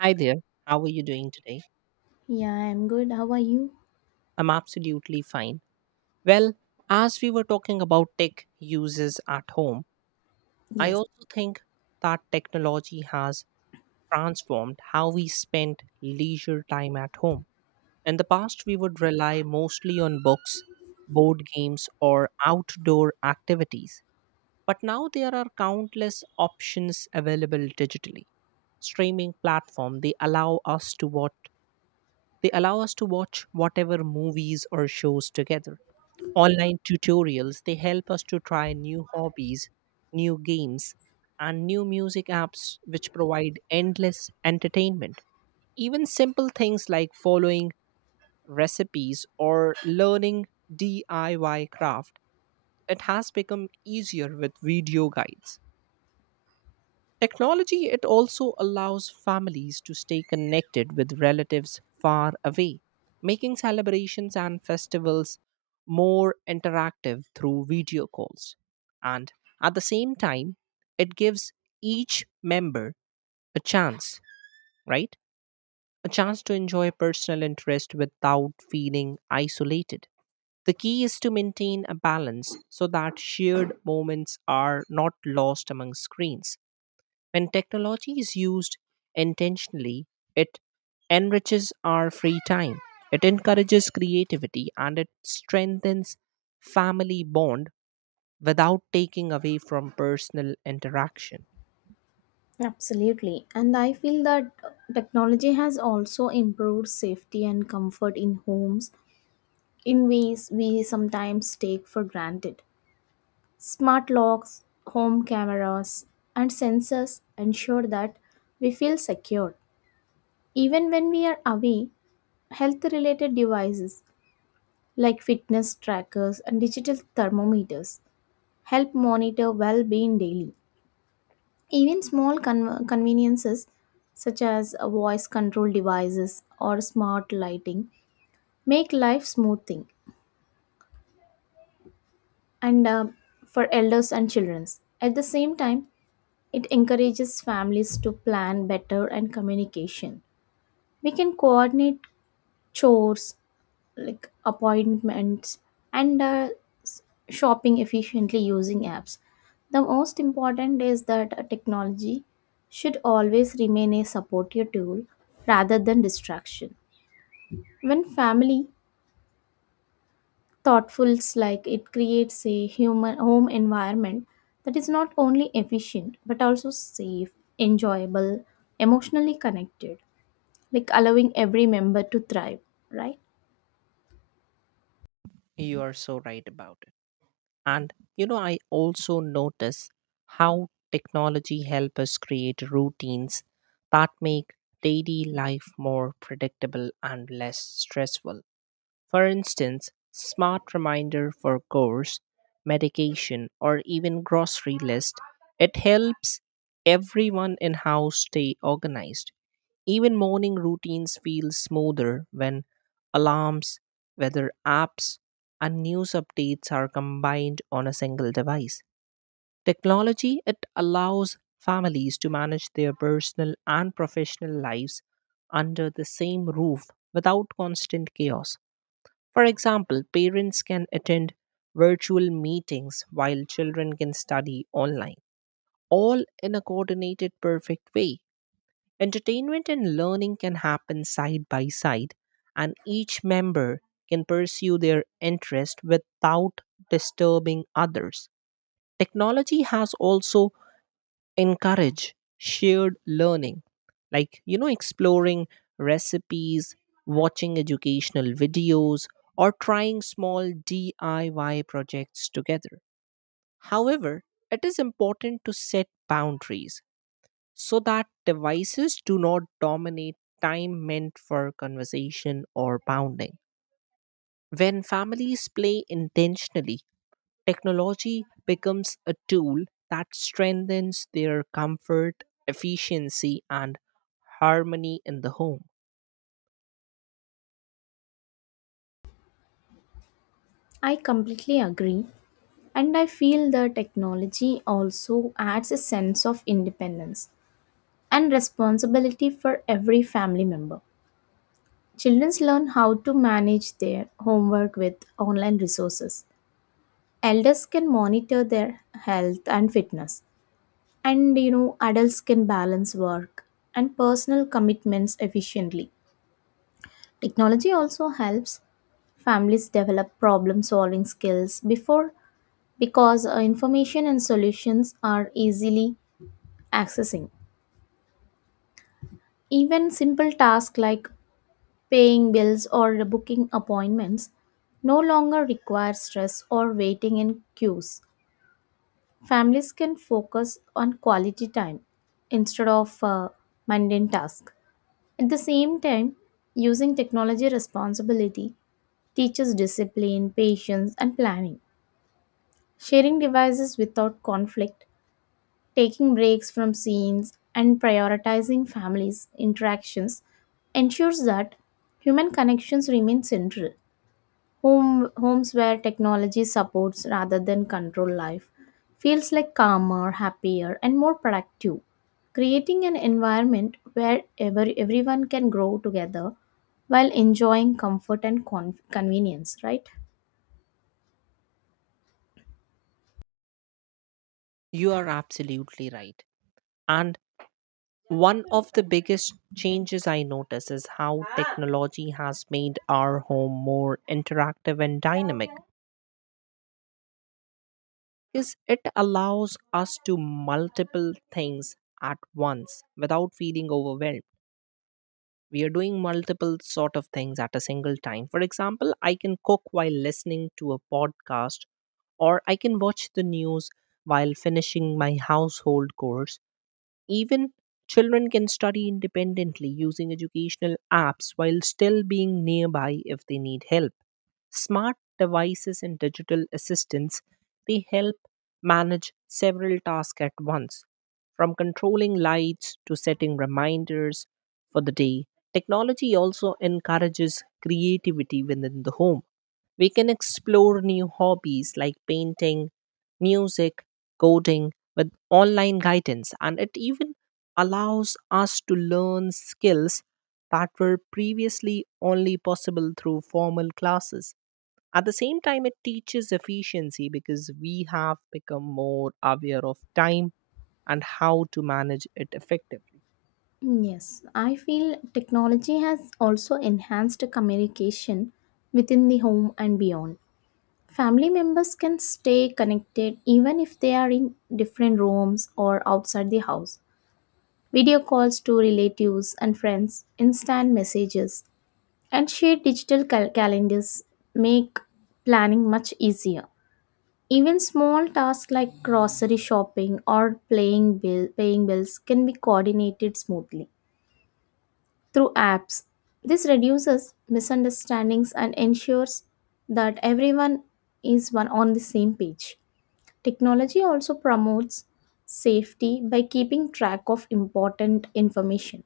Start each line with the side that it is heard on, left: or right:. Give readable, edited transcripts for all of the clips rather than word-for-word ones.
right: Hi there. How are you doing today?
left: Yeah, I'm good. How are you?
right: I'm absolutely fine. Well, as we were talking about tech uses at home, I
left: Yes.
right: also think that technology has transformed how we spend leisure time at home. In the past, we would rely mostly on books, board games, or outdoor activities. But now there are countless options available digitally. Streaming platform, they allow us to watch whatever movies or shows together. Online tutorials, they help us to try new hobbies, new games, and new music apps which provide endless entertainment. Even simple things like following recipes or learning DIY craft, it has become easier with video guides. Technology, it also allows families to stay connected with relatives far away, making celebrations and festivals more interactive through video calls. And at the same time, it gives each member a chance, right? A chance to enjoy personal interest without feeling isolated. The key is to maintain a balance so that shared moments are not lost among screens. When technology is used intentionally, it enriches our free time. It encourages creativity and it strengthens family bond without taking away from personal interaction.
left: Absolutely. And I feel that technology has also improved safety and comfort in homes in ways we sometimes take for granted. Smart locks, home cameras, and sensors ensure that we feel secure. Even when we are away, health related devices like fitness trackers and digital thermometers help monitor well being daily. Even small conveniences such as voice control devices or smart lighting make life smoothing and for elders and children. At the same time, it encourages families to plan better and communication. We can coordinate chores, like appointments and s- shopping efficiently using apps. The most important is that technology should always remain a supportive tool rather than distraction. When family thoughtfuls like it creates a human home environment that is not only efficient but also safe, enjoyable, emotionally connected, like allowing every member to thrive, right?
right: You are so right about And I also notice how technology help us create routines that make daily life more predictable and less stressful. For instance, smart reminder for course, medication, or even grocery list, it helps everyone in house stay organized. Even morning routines feel smoother when alarms, weather apps, and news updates are combined on a single device. Technology, it allows families to manage their personal and professional lives under the same roof without constant chaos. For example, parents can attend virtual meetings while children can study online, all in a coordinated perfect way. Entertainment and learning can happen side by side, and each member can pursue their interest without disturbing others. Technology has also encouraged shared learning, like exploring recipes, watching educational videos, or trying small DIY projects together. However, it is important to set boundaries so that devices do not dominate time meant for conversation or bounding. When families play intentionally, technology becomes a tool that strengthens their comfort, efficiency, and harmony in the home.
left: I completely agree. And I feel the technology also adds a sense of independence and responsibility for every family member. Children learn how to manage their homework with online resources. Elders can monitor their health and fitness. And you know, adults can balance work and personal commitments efficiently. Technology also helps families develop problem solving skills before because information and solutions are easily accessing. Even simple tasks like paying bills or booking appointments no longer require stress or waiting in queues. Families can focus on quality time instead of mundane tasks. At the same time, using technology responsibility teaches discipline, patience, and planning. Sharing devices without conflict. Taking breaks from scenes and prioritizing families' interactions ensures that human connections remain central. Homes where technology supports rather than control life feels like calmer, happier, and more productive. Creating an environment where everyone can grow together while enjoying comfort and convenience, right?
right: You are absolutely right. And one of the biggest changes I notice is how technology has made our home more interactive and dynamic, because it allows us to multiple things at once without feeling overwhelmed. We are doing multiple sort of things at a single time. For example, I can cook while listening to a podcast, or I can watch the news while finishing my household chores. Even children can study independently using educational apps while still being nearby if they need help. Smart devices and digital assistants, they help manage several tasks at once. From controlling lights to setting reminders for the day, technology also encourages creativity within the home. We can explore new hobbies like painting, music, coding, with online guidance, and it even allows us to learn skills that were previously only possible through formal classes. At the same time, it teaches efficiency because we have become more aware of time and how to manage it effectively.
left: Yes, I feel technology has also enhanced communication within the home and beyond. Family members can stay connected even if they are in different rooms or outside the house. Video calls to relatives and friends, instant messages, and shared digital calendars make planning much easier. Even small tasks like grocery shopping or paying bills can be coordinated smoothly through apps. This reduces misunderstandings and ensures that everyone is one on the same page. Technology also promotes safety by keeping track of important information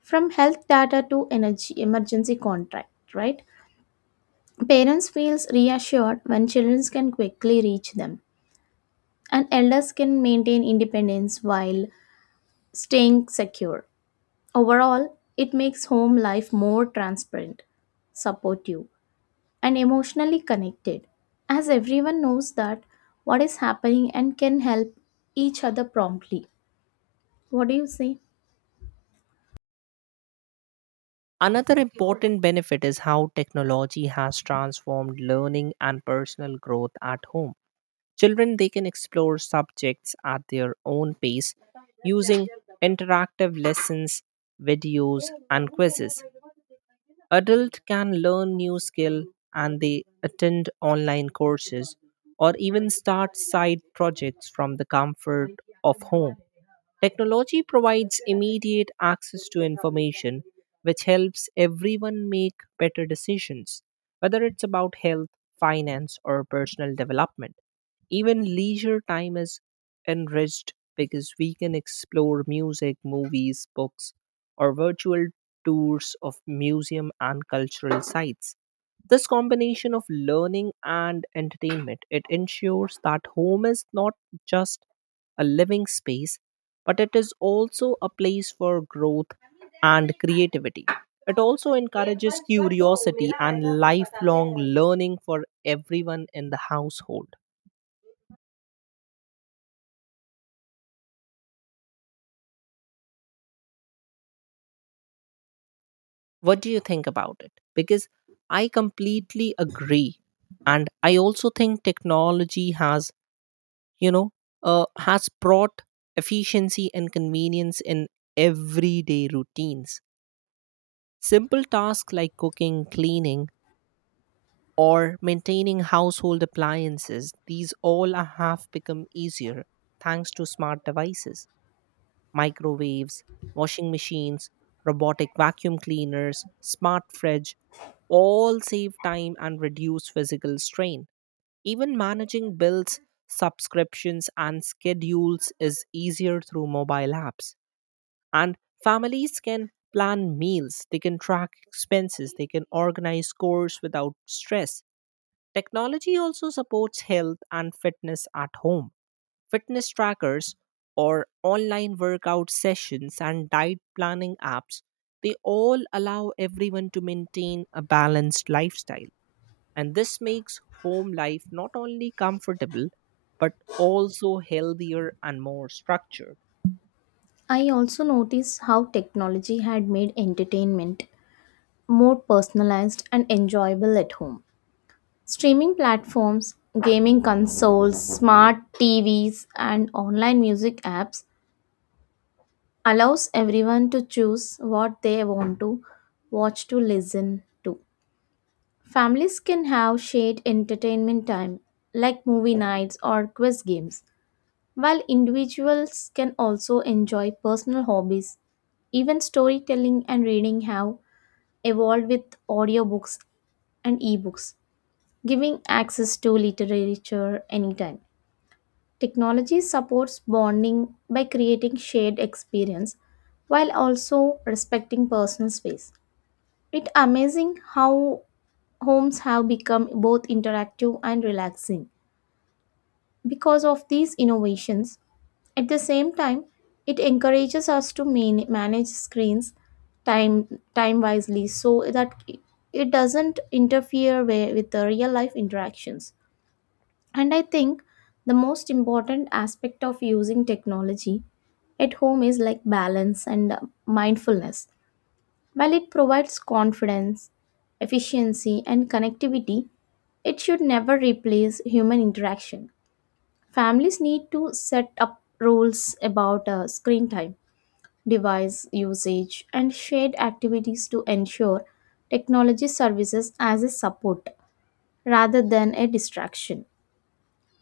left: from health data to energy emergency contract, right? Parents feels reassured when children can quickly reach them and elders can maintain independence while staying secure. Overall, it makes home life more transparent, supportive, and emotionally connected, as everyone knows that what is happening and can help each other promptly. What do you say?
right: Another important benefit is how technology has transformed learning and personal growth at home. Children, they can explore subjects at their own pace using interactive lessons, videos, and quizzes. Adult can learn new skill and they attend online courses or even start side projects from the comfort of home. Technology provides immediate access to information, which helps everyone make better decisions, whether it's about health, finance, or personal development. Even leisure time is enriched because we can explore music, movies, books, or virtual tours of museum and cultural sites. This combination of learning and entertainment, it ensures that home is not just a living space, but it is also a place for growth and creativity. It also encourages curiosity and lifelong learning for everyone in the household. What do you think about it? Because I completely agree. And I also think technology has, you know, has brought efficiency and convenience in everyday routines. Simple tasks like cooking, cleaning, or maintaining household appliances, have become easier thanks to smart devices, microwaves, washing machines, robotic vacuum cleaners, smart fridge, all save time and reduce physical strain. Even managing bills, subscriptions, and schedules is easier through mobile apps. And families can plan meals, they can track expenses, they can organize chores without stress. Technology also supports health and fitness at home. Fitness trackers or online workout sessions and diet planning apps, they all allow everyone to maintain a balanced lifestyle. And this makes home life not only comfortable, but also healthier and more structured.
left: I also noticed how technology had made entertainment more personalized and enjoyable at home. Streaming platforms, gaming consoles, smart TVs, and online music apps allows everyone to choose what they want to watch to listen to. Families can have shared entertainment time like movie nights or quiz games, while individuals can also enjoy personal hobbies. Even storytelling and reading have evolved with audiobooks and ebooks, giving access to literature anytime. Technology supports bonding by creating shared experience while also respecting personal space. It's amazing how homes have become both interactive and relaxing because of these innovations. At the same time, it encourages us to manage screens time time wisely so that it doesn't interfere with the real life interactions. And I think the most important aspect of using technology at home is like balance and mindfulness. While it provides confidence, efficiency, and connectivity, it should never replace human interaction. Families need to set up rules about screen time, device usage, and shared activities to ensure technology services as a support rather than a distraction.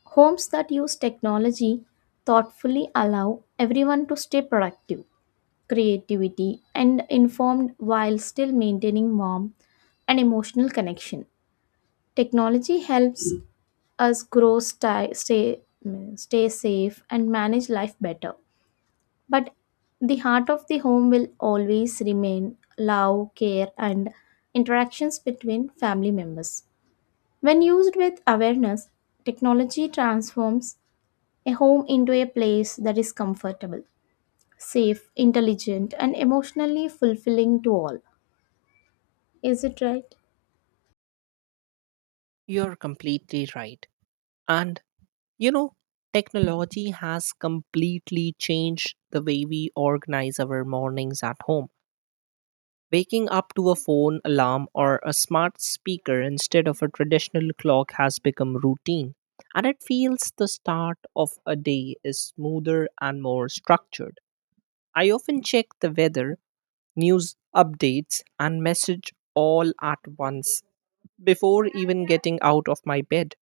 left: Homes that use technology thoughtfully allow everyone to stay productive, creativity, and informed while still maintaining warm and emotional connection. Technology helps us grow, stay safe, and manage life better. But the heart of the home will always remain love, care, and interactions between family members. When used with awareness, technology transforms a home into a place that is comfortable, safe, intelligent, and emotionally fulfilling to all. Is it right?
right: You're completely right. And, you know, technology has completely changed the way we organize our mornings at home. Waking up to a phone alarm or a smart speaker instead of a traditional clock has become routine, and it feels the start of a day is smoother and more structured. I often check the weather, news updates, and message all at once before even getting out of my bed.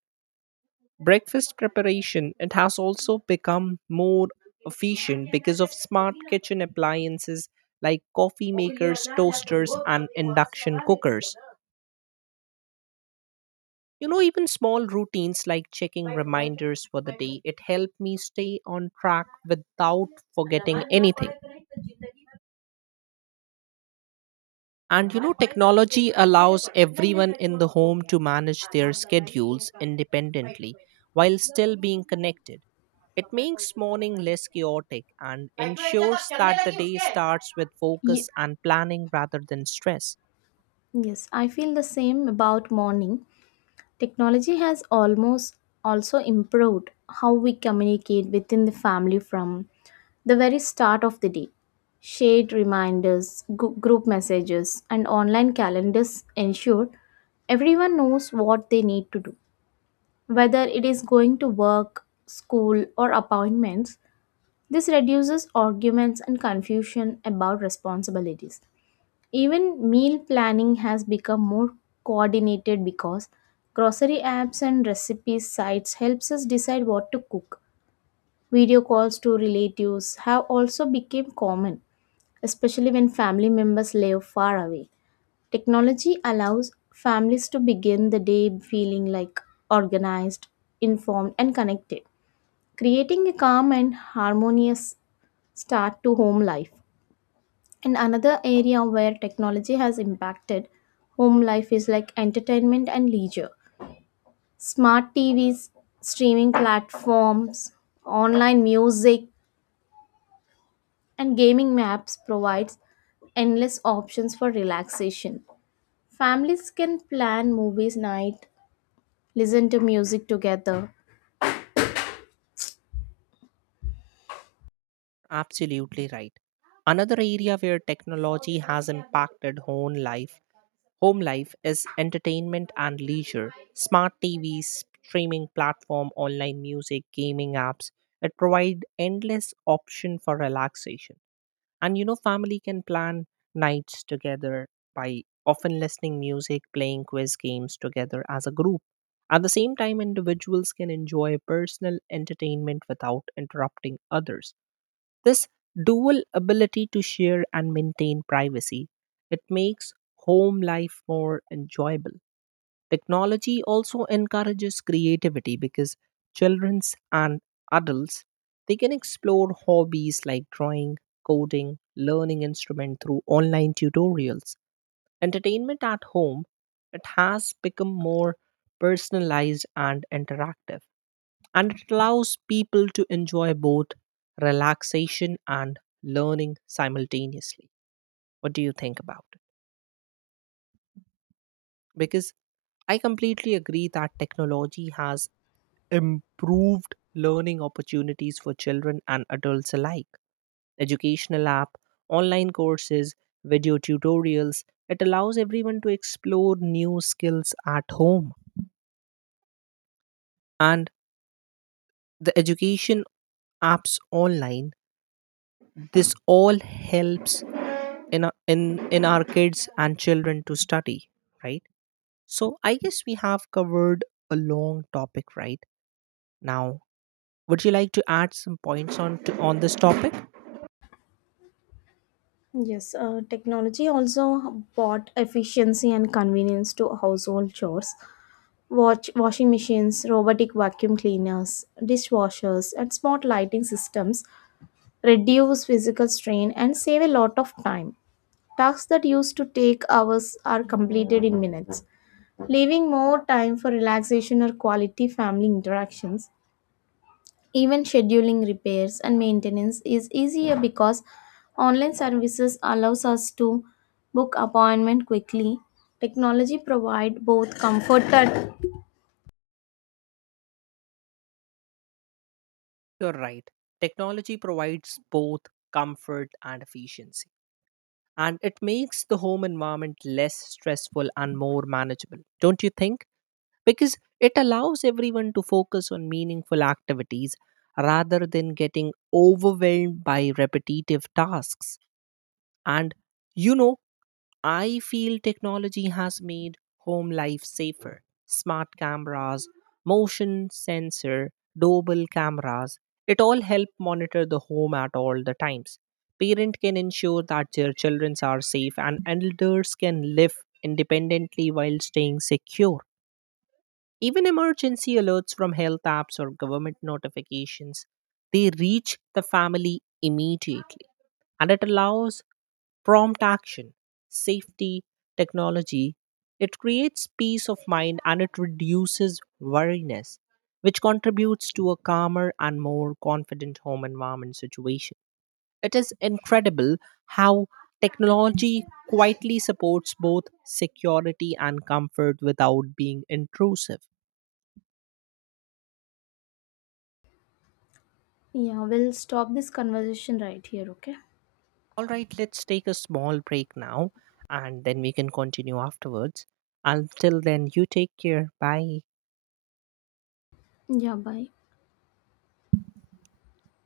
right: Breakfast preparation, it has also become more efficient because of smart kitchen appliances like coffee makers, toasters, and induction cookers. You know, even small routines like checking reminders for the day, it helped me stay on track without forgetting anything. And you know, technology allows everyone in the home to manage their schedules independently while still being connected. It makes morning less chaotic and ensures that the day starts with focus
left: Ye-
right: and planning rather than stress.
left: yes, I feel the same about morning. Technology has almost also improved how we communicate within the family from the very start of the day. Shared reminders, group messages, and online calendars ensure everyone knows what they need to do, whether it is going to work, school, or appointments. This reduces arguments and confusion about responsibilities. Even meal planning has become more coordinated because grocery apps and recipe sites helps us decide what to cook. Video calls to relatives have also become common, especially when family members live far away. Technology allows families to begin the day feeling like organized, informed, and connected, creating a calm and harmonious start to home life. And another area where technology has impacted home life is like entertainment and leisure. Smart TVs, streaming platforms, online music, and gaming apps provides endless options for relaxation. Families can plan movies night, listen to music together.
right: Absolutely right. Another area where technology has impacted home life is entertainment and leisure. Smart TVs, streaming platform, online music, gaming apps, it provide endless option for relaxation. And you know, family can plan nights together by often listening music, playing quiz games together as a group. At the same time, individuals can enjoy personal entertainment without interrupting others. This dual ability to share and maintain privacy, it makes home life more enjoyable. Technology also encourages creativity because children and adults, they can explore hobbies like drawing, coding, learning instrument through online tutorials. Entertainment at home, it has become more personalized and interactive, and it allows people to enjoy both relaxation and learning simultaneously. What do you think about it? Because I completely agree that technology has improved learning opportunities for children and adults alike. Educational app, online courses, video tutorials, it allows everyone to explore new skills at home. And the education apps online, this all helps in our kids and children to study, right? So I guess we have covered a long topic right now. Would you like to add some points on this topic?
left: Yes, technology also brought efficiency and convenience to household chores. Watch Washing machines, robotic vacuum cleaners, dishwashers, and smart lighting systems reduce physical strain and save a lot of time. Tasks that used to take hours are completed in minutes, leaving more time for relaxation or quality family interactions. Even scheduling repairs and maintenance is easier because online services allows us to book appointment quickly. Technology provide both comfort and
right: You're right. Technology provides both comfort and efficiency, and it makes the home environment less stressful and more manageable, don't you think? Because it allows everyone to focus on meaningful activities rather than getting overwhelmed by repetitive tasks. And you know, I feel technology has made home life safer. Smart cameras, motion sensor, doorbell cameras, it all help monitor the home at all the times. Parents can ensure that their children are safe and elders can live independently while staying secure. Even emergency alerts from health apps or government notifications, they reach the family immediately, and it allows prompt action, safety, technology. It creates peace of mind and it reduces worriness, which contributes to a calmer and more confident home environment situation. It is incredible how technology quietly supports both security and comfort without being intrusive.
left: yeah, we'll stop this conversation right here, okay?
right: All right, let's take a small break now and then we can continue afterwards. Until then, you take care. Bye.
left: Yeah, bye.